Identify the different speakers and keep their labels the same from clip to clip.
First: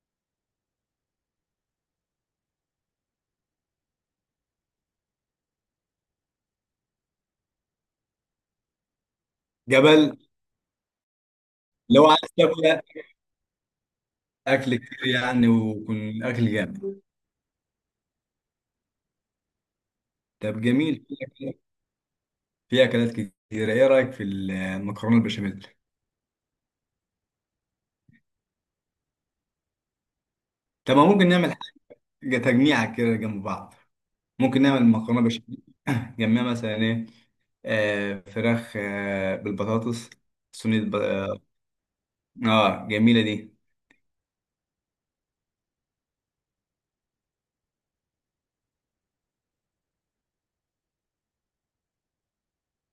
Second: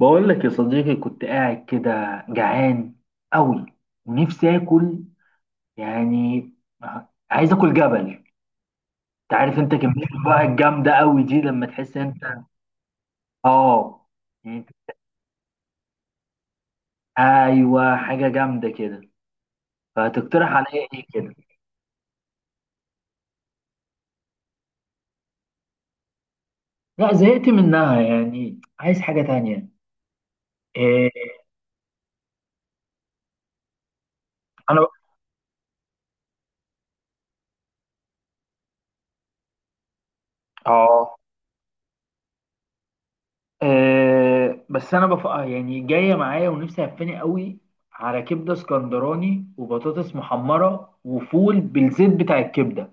Speaker 1: بقول لك يا صديقي، كنت قاعد كده جعان قوي ونفسي اكل. يعني عايز اكل جبل. انت عارف انت كمية
Speaker 2: جبل،
Speaker 1: بقى الجامدة قوي دي لما تحس
Speaker 2: لو
Speaker 1: انت.
Speaker 2: عايز تاكل
Speaker 1: اه، يعني
Speaker 2: اكل كتير يعني ويكون اكل جامد.
Speaker 1: ايوه حاجة جامدة كده. فتقترح
Speaker 2: طب
Speaker 1: عليا ايه
Speaker 2: جميل،
Speaker 1: كده؟
Speaker 2: في اكلات كتير. ايه رايك في المكرونه البشاميل؟
Speaker 1: لا زهقت منها، يعني عايز حاجة تانية.
Speaker 2: طب ما
Speaker 1: إيه؟
Speaker 2: ممكن نعمل حاجه تجميعه كده جنب بعض؟ ممكن نعمل
Speaker 1: انا
Speaker 2: مكرونه بشاميل جنبها مثلا ايه؟ فراخ، بالبطاطس، صينيه ب...
Speaker 1: اه،
Speaker 2: اه آه، جميله دي.
Speaker 1: بس انا بف... آه، يعني جايه معايا ونفسي هفاني قوي على كبده اسكندراني وبطاطس محمره وفول بالزيت بتاع الكبده.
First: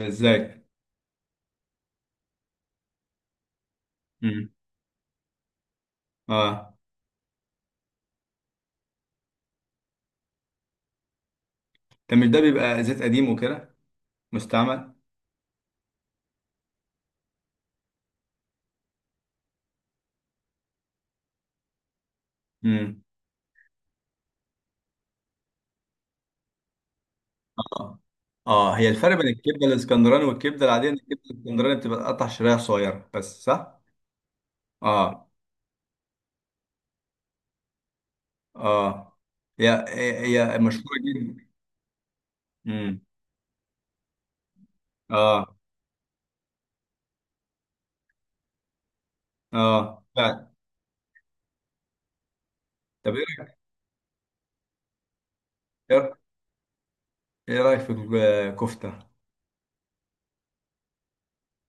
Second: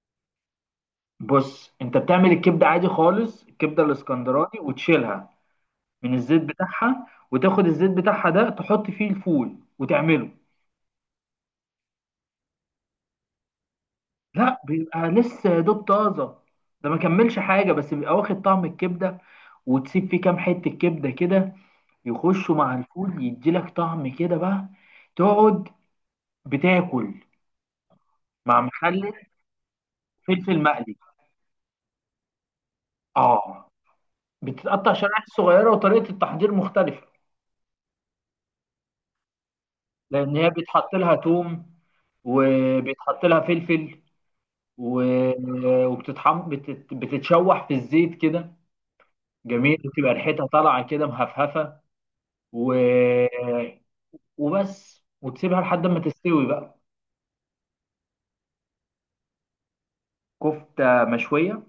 Speaker 2: ازاي؟
Speaker 1: بص انت بتعمل الكبده عادي خالص، الكبده
Speaker 2: امم
Speaker 1: الاسكندراني وتشيلها من الزيت
Speaker 2: اه.
Speaker 1: بتاعها، وتاخد الزيت بتاعها ده تحط فيه الفول وتعمله.
Speaker 2: طب مش ده بيبقى زيت قديم وكده،
Speaker 1: لا
Speaker 2: مستعمل؟
Speaker 1: بيبقى لسه يا دوب طازه، ده ما كملش حاجه، بس بيبقى واخد طعم الكبده. وتسيب فيه كام حته كبده كده يخشوا مع الفول، يديلك طعم كده بقى. تقعد بتاكل
Speaker 2: اه،
Speaker 1: مع
Speaker 2: اه، هي
Speaker 1: مخلل،
Speaker 2: الفرق بين الكبده الاسكندراني
Speaker 1: فلفل
Speaker 2: والكبده العاديه ان
Speaker 1: مقلي.
Speaker 2: الكبده الاسكندراني بتبقى قطع شرايح صغيره بس،
Speaker 1: اه،
Speaker 2: صح؟
Speaker 1: بتتقطع شرائح
Speaker 2: اه،
Speaker 1: صغيره وطريقه التحضير مختلفه.
Speaker 2: اه، هي
Speaker 1: لان هي
Speaker 2: هي هي
Speaker 1: بيتحط
Speaker 2: مشهوره
Speaker 1: لها
Speaker 2: جدا.
Speaker 1: توم،
Speaker 2: امم.
Speaker 1: وبيتحط لها فلفل،
Speaker 2: اه،
Speaker 1: وبتتحم بتتشوح في الزيت كده. جميل،
Speaker 2: اه،
Speaker 1: وتبقى ريحتها
Speaker 2: فعلا.
Speaker 1: طالعه كده مهفهفه. و...
Speaker 2: طب ايه رايك،
Speaker 1: وبس، وتسيبها لحد ما تستوي بقى.
Speaker 2: ايه رايك في الكفته؟
Speaker 1: كفته مشويه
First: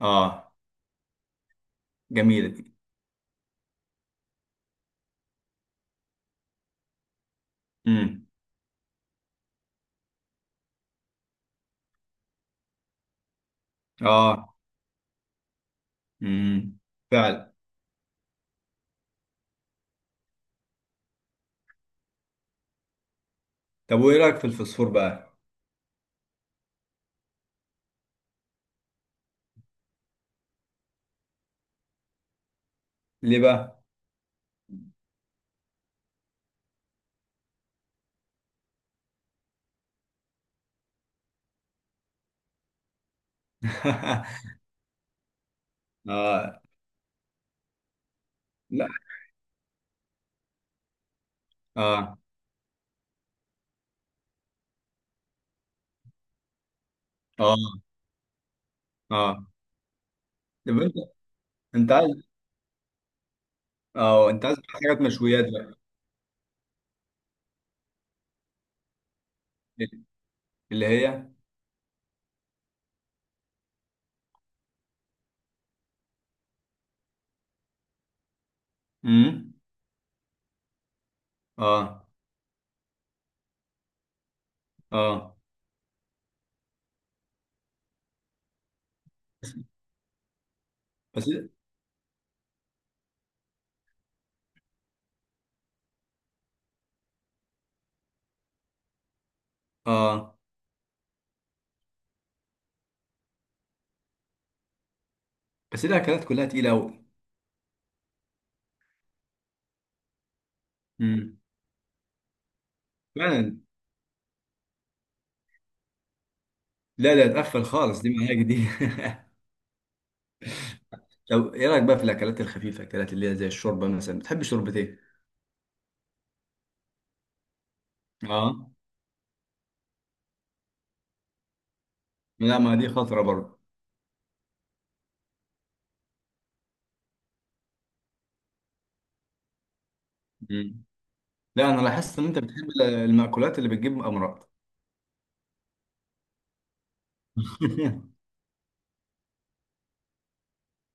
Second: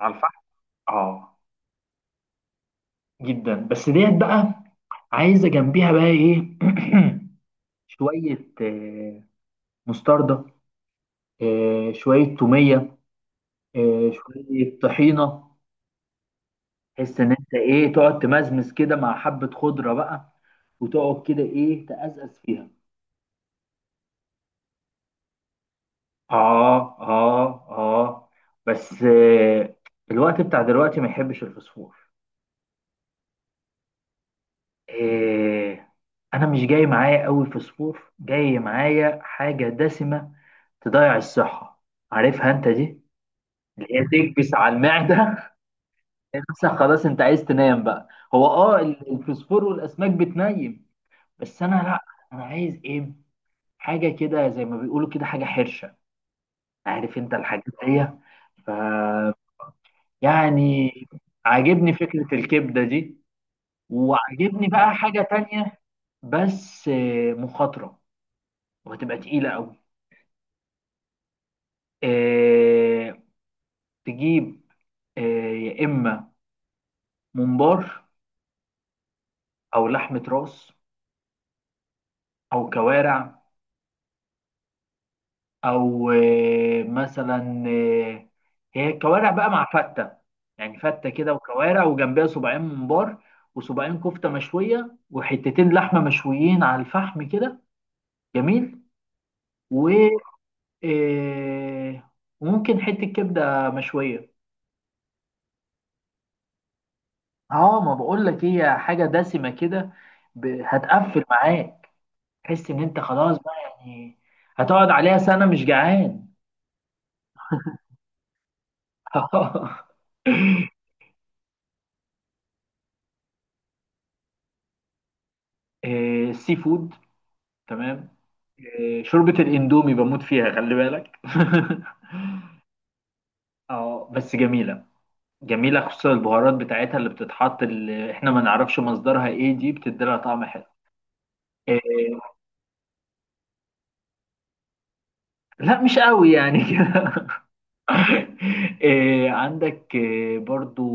Speaker 1: على الفحم. اه
Speaker 2: جميله دي.
Speaker 1: جدا، بس ديت بقى عايزه جنبيها بقى ايه؟
Speaker 2: امم.
Speaker 1: شويه مستردة، شوية تومية،
Speaker 2: اه.
Speaker 1: شوية طحينة.
Speaker 2: امم.
Speaker 1: تحس إن
Speaker 2: فعلا.
Speaker 1: أنت إيه، تقعد تمزمز كده مع حبة خضرة بقى، وتقعد كده إيه، تأزأز فيها.
Speaker 2: طب وايه رايك في الفسفور بقى؟
Speaker 1: آه آه آه، بس الوقت بتاع دلوقتي ما يحبش الفسفور.
Speaker 2: ليه بقى؟
Speaker 1: آه، أنا مش جاي معايا أوي فسفور، جاي معايا حاجة دسمة تضيع الصحة، عارفها أنت دي، اللي هي تكبس على المعدة.
Speaker 2: اه.
Speaker 1: نفسك خلاص انت عايز تنام بقى. هو اه،
Speaker 2: لا.
Speaker 1: الفوسفور والاسماك بتنيم، بس انا لا.
Speaker 2: اه،
Speaker 1: انا عايز ايه، حاجه كده زي ما بيقولوا كده، حاجه حرشه، عارف انت الحاجات
Speaker 2: اه،
Speaker 1: دي. ف
Speaker 2: اه. طب
Speaker 1: يعني
Speaker 2: انت انت
Speaker 1: عاجبني فكره
Speaker 2: عايز
Speaker 1: الكبده دي،
Speaker 2: اه انت عايز
Speaker 1: وعاجبني بقى
Speaker 2: حاجات
Speaker 1: حاجه
Speaker 2: مشويات بقى؟
Speaker 1: تانية. بس مخاطره وهتبقى تقيله قوي.
Speaker 2: اللي هي،
Speaker 1: آه، تجيب يا اما ممبار،
Speaker 2: امم
Speaker 1: او لحمه راس،
Speaker 2: اه،
Speaker 1: او كوارع،
Speaker 2: اه،
Speaker 1: او مثلا هي كوارع بقى مع فته. يعني فته
Speaker 2: بس
Speaker 1: كده وكوارع وجنبها صباعين ممبار، وصباعين كفته مشويه، وحتتين لحمه مشويين على الفحم كده. جميل. و
Speaker 2: اه
Speaker 1: آه، وممكن حته كبده مشويه.
Speaker 2: بس الاكلات كلها تقيله قوي.
Speaker 1: اه، ما بقول لك إيه، هي حاجه دسمه كده، هتقفل
Speaker 2: امم.
Speaker 1: معاك. تحس ان انت خلاص بقى
Speaker 2: فعلا.
Speaker 1: يعني. هتقعد عليها سنه مش جعان.
Speaker 2: لا، لا، تقفل خالص دي، معاك دي طب ايه رايك بقى في الاكلات الخفيفه، الاكلات اللي هي زي الشوربه، مثلا بتحب شوربه ايه؟
Speaker 1: السي فود. تمام.
Speaker 2: اه.
Speaker 1: شوربة الاندومي بموت فيها، خلي بالك.
Speaker 2: لا، ما دي خطره برضه.
Speaker 1: اه بس جميلة. جميلة خصوصا البهارات بتاعتها اللي بتتحط، اللي احنا ما نعرفش مصدرها ايه دي، بتدي لها طعم حلو.
Speaker 2: امم. لا،
Speaker 1: آه،
Speaker 2: انا لاحظت ان انت بتحب المأكولات اللي بتجيب امراض.
Speaker 1: لا مش قوي يعني كده. عندك برضو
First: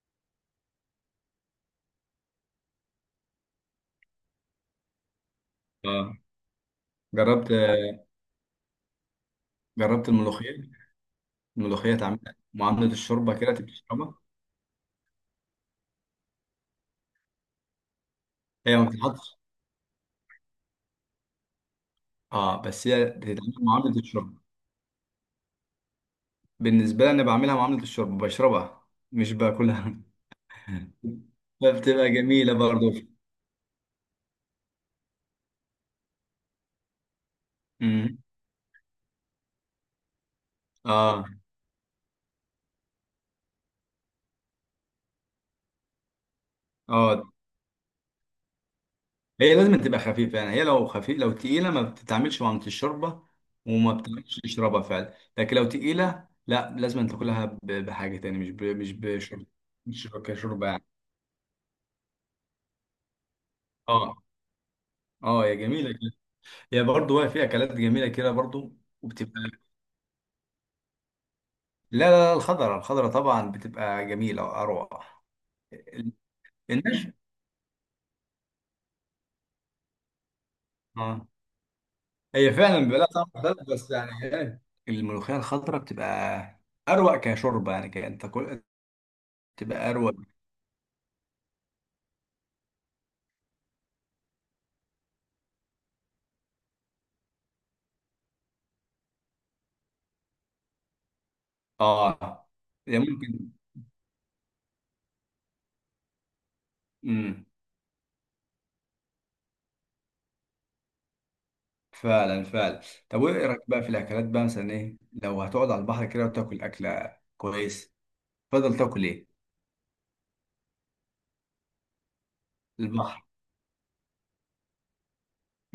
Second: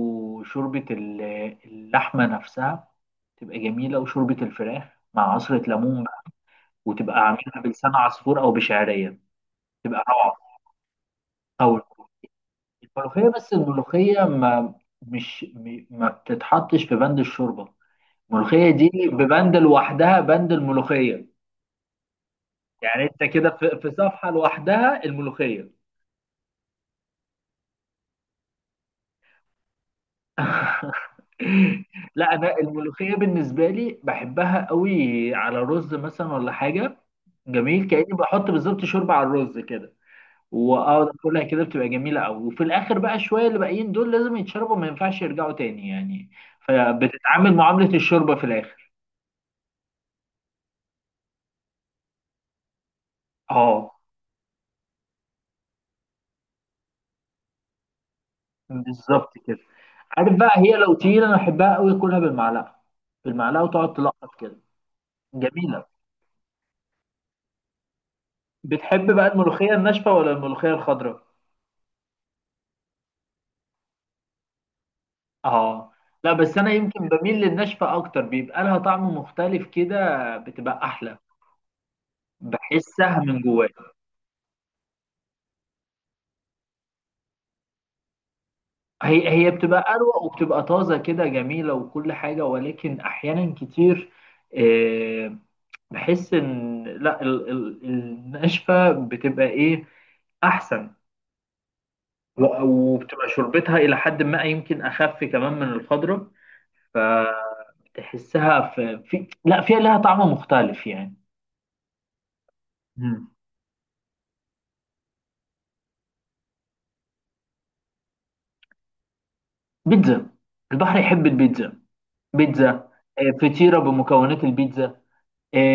Speaker 1: شوربة اللحمة نفسها، تبقى جميلة. وشوربة الفراخ مع عصرة ليمون
Speaker 2: اه.
Speaker 1: بقى، وتبقى
Speaker 2: جربت
Speaker 1: عاملها بلسان عصفور أو بشعرية، تبقى
Speaker 2: جربت
Speaker 1: روعة.
Speaker 2: الملوخيه. الملوخيه تعمل معامله
Speaker 1: الملوخية،
Speaker 2: الشوربه كده،
Speaker 1: بس
Speaker 2: تبقى تشربها.
Speaker 1: الملوخية ما، مش م- ما بتتحطش في بند الشوربة. الملوخية
Speaker 2: هي ما
Speaker 1: دي
Speaker 2: بتتحطش.
Speaker 1: ببند لوحدها، بند الملوخية.
Speaker 2: اه، بس
Speaker 1: يعني
Speaker 2: هي
Speaker 1: انت كده
Speaker 2: بتتعمل
Speaker 1: في
Speaker 2: معامله
Speaker 1: صفحة
Speaker 2: الشوربه.
Speaker 1: لوحدها الملوخية.
Speaker 2: بالنسبة لي أنا بعملها معاملة الشرب، بشربها مش باكلها. فبتبقى
Speaker 1: لا
Speaker 2: جميلة
Speaker 1: انا
Speaker 2: برضو.
Speaker 1: الملوخية بالنسبة لي بحبها قوي على رز مثلا ولا حاجة. جميل، كأني
Speaker 2: امم.
Speaker 1: بحط بالظبط شوربة على الرز كده، واقعد
Speaker 2: اه،
Speaker 1: اكلها كده، بتبقى جميلة قوي. وفي الاخر بقى شوية اللي باقيين دول لازم يتشربوا، ما ينفعش يرجعوا تاني يعني،
Speaker 2: اه،
Speaker 1: فبتتعامل معاملة الشوربة في الاخر.
Speaker 2: هي لازم تبقى خفيفة يعني. هي لو خفيف لو تقيلة ما بتتعملش معاملة الشوربة، وما
Speaker 1: اه.
Speaker 2: بتعملش تشربها فعلا، لكن لو تقيلة لا، لازم أن تاكلها بحاجة تاني، مش مش
Speaker 1: بالظبط
Speaker 2: بشرب.
Speaker 1: كده.
Speaker 2: مش
Speaker 1: عارف بقى،
Speaker 2: كشوربة
Speaker 1: هي
Speaker 2: يعني.
Speaker 1: لو تقيلة انا احبها قوي اكلها بالمعلقة، بالمعلقة وتقعد
Speaker 2: اه،
Speaker 1: تلقط كده.
Speaker 2: اه، هي
Speaker 1: جميلة.
Speaker 2: جميلة كده. هي برضو، هي في أكلات جميلة كده برضو.
Speaker 1: بتحب بقى
Speaker 2: وبتبقى،
Speaker 1: الملوخية الناشفة ولا الملوخية الخضراء؟
Speaker 2: لا، لا، لا، الخضرة، الخضرة طبعا بتبقى جميلة وأروع.
Speaker 1: اه، لا بس انا
Speaker 2: النشف،
Speaker 1: يمكن بميل للناشفة اكتر، بيبقى لها طعم مختلف كده، بتبقى احلى.
Speaker 2: اه، هي فعلا بيبقى لها
Speaker 1: بحسها
Speaker 2: طعم
Speaker 1: من جوايا.
Speaker 2: مختلف، بس يعني ايه. الملوخية الخضراء بتبقى أروق كشوربة، يعني كأن تاكل.
Speaker 1: هي هي
Speaker 2: تبقى
Speaker 1: بتبقى
Speaker 2: أروق.
Speaker 1: اروق وبتبقى طازة كده جميلة وكل حاجة، ولكن احيانا كتير آه، بحس ان لا، الناشفة بتبقى ايه، احسن.
Speaker 2: آه هي
Speaker 1: وبتبقى
Speaker 2: ممكن.
Speaker 1: شربتها إلى حد ما يمكن أخف كمان من الخضرة.
Speaker 2: مم.
Speaker 1: فتحسها في, في لا فيها لها طعم مختلف يعني.
Speaker 2: فعلا، فعلا. طب
Speaker 1: مم.
Speaker 2: وإيه رأيك بقى في الأكلات بقى، مثلا إيه؟ لو هتقعد على البحر كده وتاكل أكلة كويس، تفضل تاكل إيه؟
Speaker 1: بيتزا. البحر يحب البيتزا. بيتزا.
Speaker 2: البحر.
Speaker 1: آه، فطيرة بمكونات البيتزا.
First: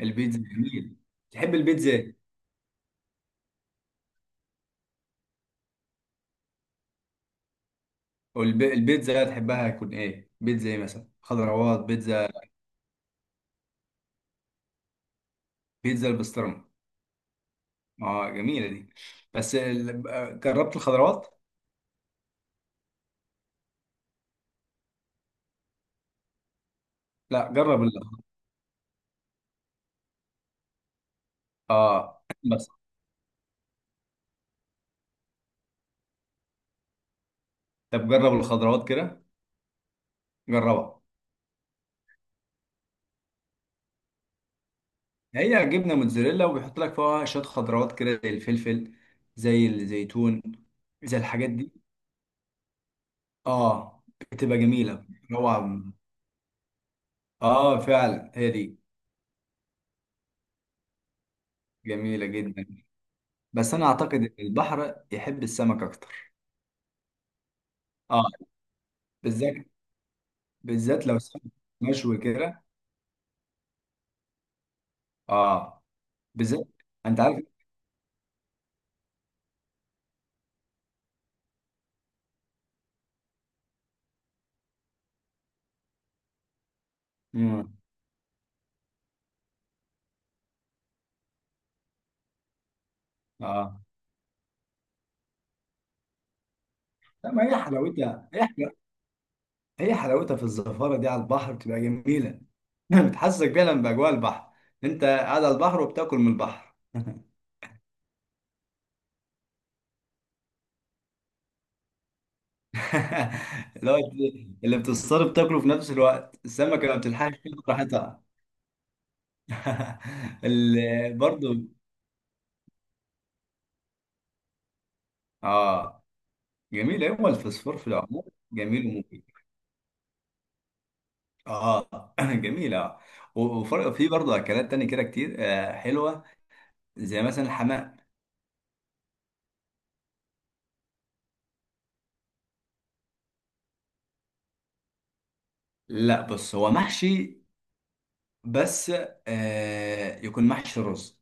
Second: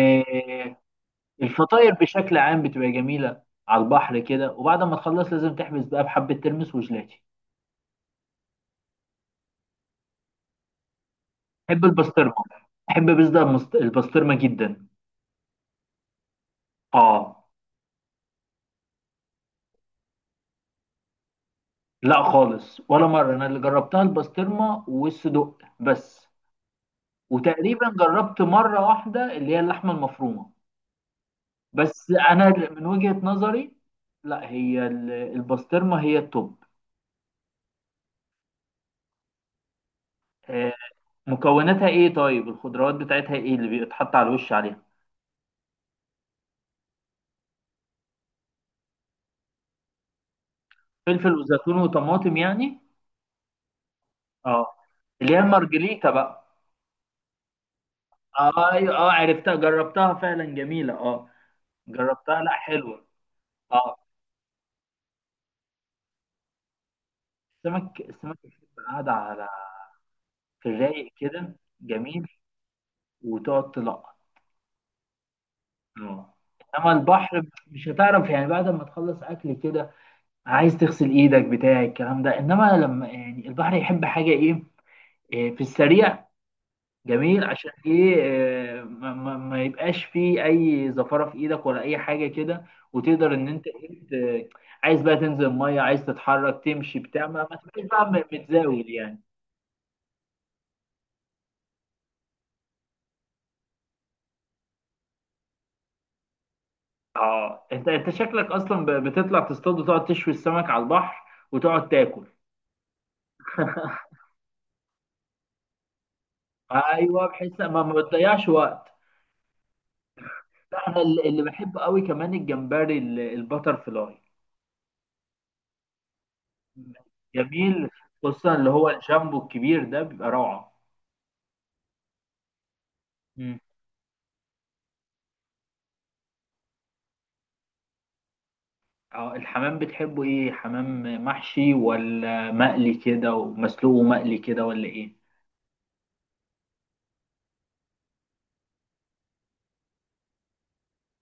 Speaker 2: البيتزا جميل. تحب البيتزا
Speaker 1: الفطاير
Speaker 2: إيه؟
Speaker 1: بشكل عام بتبقى جميلة على البحر كده، وبعد ما تخلص لازم تحبس بقى بحبة ترمس وجلاتي.
Speaker 2: أو البيتزا تحبها هتكون إيه؟ بيتزا إيه مثلا؟ خضروات،
Speaker 1: بحب
Speaker 2: بيتزا.
Speaker 1: البسطرمة. بحب بيتزا البسطرمة جدا.
Speaker 2: بيتزا البسطرمة.
Speaker 1: اه،
Speaker 2: آه، جميلة دي. بس جربت الخضروات؟
Speaker 1: لا خالص ولا مرة، أنا اللي جربتها البسطرمة والصدق بس.
Speaker 2: لا، جرب.
Speaker 1: وتقريبا جربت مرة واحدة اللي هي اللحمة المفرومة. بس
Speaker 2: اه، بس.
Speaker 1: أنا من وجهة نظري، لا هي البسطرمة هي التوب.
Speaker 2: طب جرب الخضروات كده،
Speaker 1: آه،
Speaker 2: جربها.
Speaker 1: مكوناتها إيه طيب؟ الخضروات بتاعتها إيه اللي بيتحط على الوش عليها؟
Speaker 2: هي جبنه موتزاريلا، وبيحط لك فيها شويه خضروات كده، زي الفلفل، زي الزيتون، زي
Speaker 1: فلفل
Speaker 2: الحاجات دي.
Speaker 1: وزيتون وطماطم يعني.
Speaker 2: اه، بتبقى
Speaker 1: اه،
Speaker 2: جميله.
Speaker 1: اللي هي
Speaker 2: روعه.
Speaker 1: المارجريتا بقى.
Speaker 2: اه، فعلا، هي
Speaker 1: آه،
Speaker 2: دي.
Speaker 1: ايوه اه عرفتها جربتها فعلا جميلة اه.
Speaker 2: جميله
Speaker 1: جربتها، لا
Speaker 2: جدا.
Speaker 1: حلوة.
Speaker 2: بس انا
Speaker 1: اه،
Speaker 2: اعتقد ان البحر يحب السمك اكتر.
Speaker 1: السمك،
Speaker 2: اه،
Speaker 1: السمك بتبقى قاعدة على
Speaker 2: بالذات.
Speaker 1: في
Speaker 2: بالذات
Speaker 1: الرايق
Speaker 2: لو سمك
Speaker 1: كده
Speaker 2: مشوي
Speaker 1: جميل،
Speaker 2: كده.
Speaker 1: وتقعد تلقط،
Speaker 2: اه،
Speaker 1: اه.
Speaker 2: بالذات.
Speaker 1: انما
Speaker 2: انت عارف.
Speaker 1: البحر مش هتعرف يعني بعد ما تخلص اكل كده، عايز تغسل ايدك بتاع الكلام ده. انما لما يعني البحر يحب حاجه ايه، إيه، في السريع، جميل. عشان
Speaker 2: مم.
Speaker 1: ايه إيه، ما يبقاش فيه اي زفاره في ايدك ولا اي حاجه كده. وتقدر ان انت
Speaker 2: اه،
Speaker 1: إيه، ت- عايز بقى تنزل الميه، عايز تتحرك تمشي بتاع
Speaker 2: لا، ما
Speaker 1: ما
Speaker 2: هي
Speaker 1: تبقاش بقى
Speaker 2: حلاوتها، هي.
Speaker 1: متزاول يعني.
Speaker 2: هي حلاوتها في الزفارة دي على البحر بتبقى جميلة. بتحسسك فعلا بأجواء البحر. انت قاعد على البحر وبتاكل من البحر.
Speaker 1: اه، انت شكلك اصلا بتطلع تصطاد وتقعد تشوي السمك على البحر وتقعد تاكل.
Speaker 2: اللي هو اللي بتصطاد بتاكله في نفس الوقت، السمكة ما
Speaker 1: ايوه،
Speaker 2: بتلحقش تاكل
Speaker 1: بحيث ما
Speaker 2: راحتها.
Speaker 1: بتضيعش وقت. لا انا اللي
Speaker 2: برضو.
Speaker 1: بحبه قوي كمان الجمبري البتر فلاي.
Speaker 2: اه، جميل، هو الفسفور في
Speaker 1: جميل،
Speaker 2: العموم
Speaker 1: خصوصا اللي
Speaker 2: جميل
Speaker 1: هو
Speaker 2: ومفيد.
Speaker 1: الجامبو الكبير ده بيبقى روعه.
Speaker 2: اه، جميل. اه
Speaker 1: مم.
Speaker 2: وفي برضه اكلات تانية كده كتير، حلوة، زي مثلا الحمام.
Speaker 1: اه الحمام، بتحبه ايه؟ حمام محشي ولا مقلي كده ومسلوق ومقلي كده ولا ايه؟
Speaker 2: لا، بص، هو محشي بس، يكون محشي رز،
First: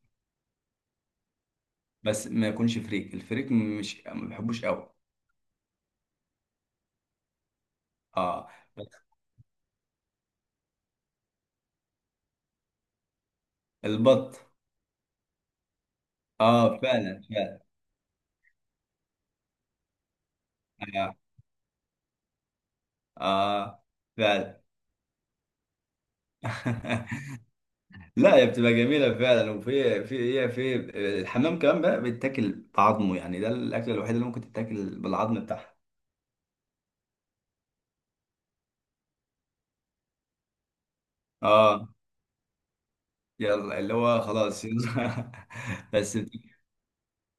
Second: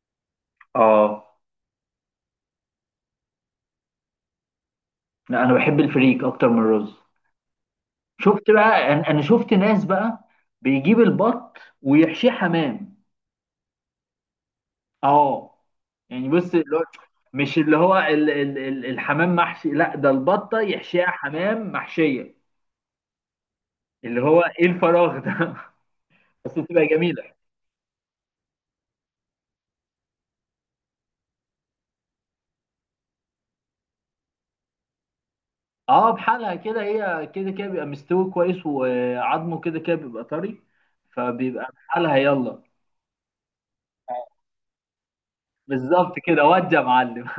Speaker 1: اه،
Speaker 2: بس ما يكونش فريك. الفريك مش ما بحبوش قوي.
Speaker 1: لا انا بحب الفريك اكتر من الرز.
Speaker 2: اه،
Speaker 1: شفت
Speaker 2: بس.
Speaker 1: بقى، أنا شفت ناس بقى بيجيب البط ويحشيه حمام.
Speaker 2: البط.
Speaker 1: اه، يعني بص اللي
Speaker 2: اه،
Speaker 1: هو،
Speaker 2: فعلا،
Speaker 1: مش
Speaker 2: فعلا.
Speaker 1: اللي هو ال ال ال الحمام محشي، لا ده البطه يحشيها
Speaker 2: اه,
Speaker 1: حمام محشيه.
Speaker 2: آه،
Speaker 1: اللي هو
Speaker 2: فعلا.
Speaker 1: ايه الفراغ ده. بس بتبقى جميله.
Speaker 2: لا، هي بتبقى جميله فعلا وفي هي في الحمام كمان بقى، بيتاكل بعظمه، يعني ده الاكله الوحيده اللي ممكن تتاكل بالعظم بتاعها.
Speaker 1: اه، بحالها كده، هي كده كده بيبقى مستوي كويس، وعظمه كده كده بيبقى طري، فبيبقى
Speaker 2: اه،
Speaker 1: بحالها يلا.
Speaker 2: يلا، اللي هو خلاص يلا.
Speaker 1: بالظبط
Speaker 2: بس
Speaker 1: كده، ودي يا معلم.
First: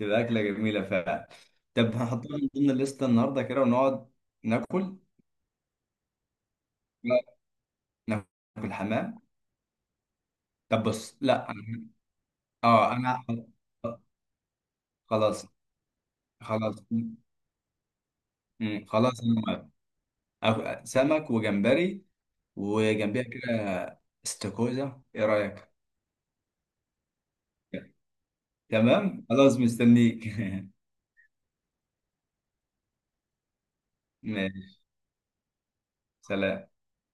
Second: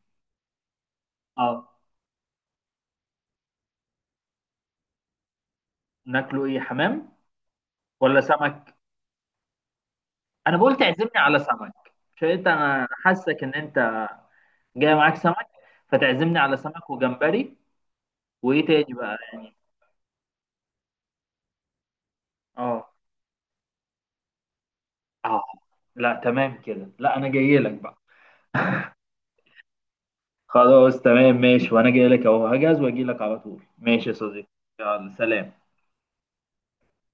Speaker 2: بتبقى اكله جميله فعلا.
Speaker 1: اه،
Speaker 2: طب هنحطها من ضمن الليسته النهارده كده ونقعد ناكل.
Speaker 1: ناكله ايه، حمام ولا
Speaker 2: ناكل
Speaker 1: سمك؟
Speaker 2: حمام.
Speaker 1: انا بقول
Speaker 2: طب
Speaker 1: تعزمني
Speaker 2: بص،
Speaker 1: على
Speaker 2: لا،
Speaker 1: سمك، مش انت انا
Speaker 2: اه، انا
Speaker 1: حاسك ان انت جاي معاك سمك،
Speaker 2: خلاص،
Speaker 1: فتعزمني على
Speaker 2: خلاص.
Speaker 1: سمك وجمبري. وايه
Speaker 2: مم.
Speaker 1: تاني بقى
Speaker 2: خلاص انا
Speaker 1: يعني؟
Speaker 2: موافق. سمك وجمبري،
Speaker 1: اه،
Speaker 2: وجنبيها كده استاكوزا، ايه
Speaker 1: اه،
Speaker 2: رايك؟
Speaker 1: لا تمام كده، لا انا جاي لك بقى.
Speaker 2: تمام، خلاص مستنيك.
Speaker 1: خلاص تمام ماشي، وانا جاي لك اهو، هجهز واجي لك على طول. ماشي يا صديقي.
Speaker 2: ماشي.
Speaker 1: يلا سلام.
Speaker 2: سلام.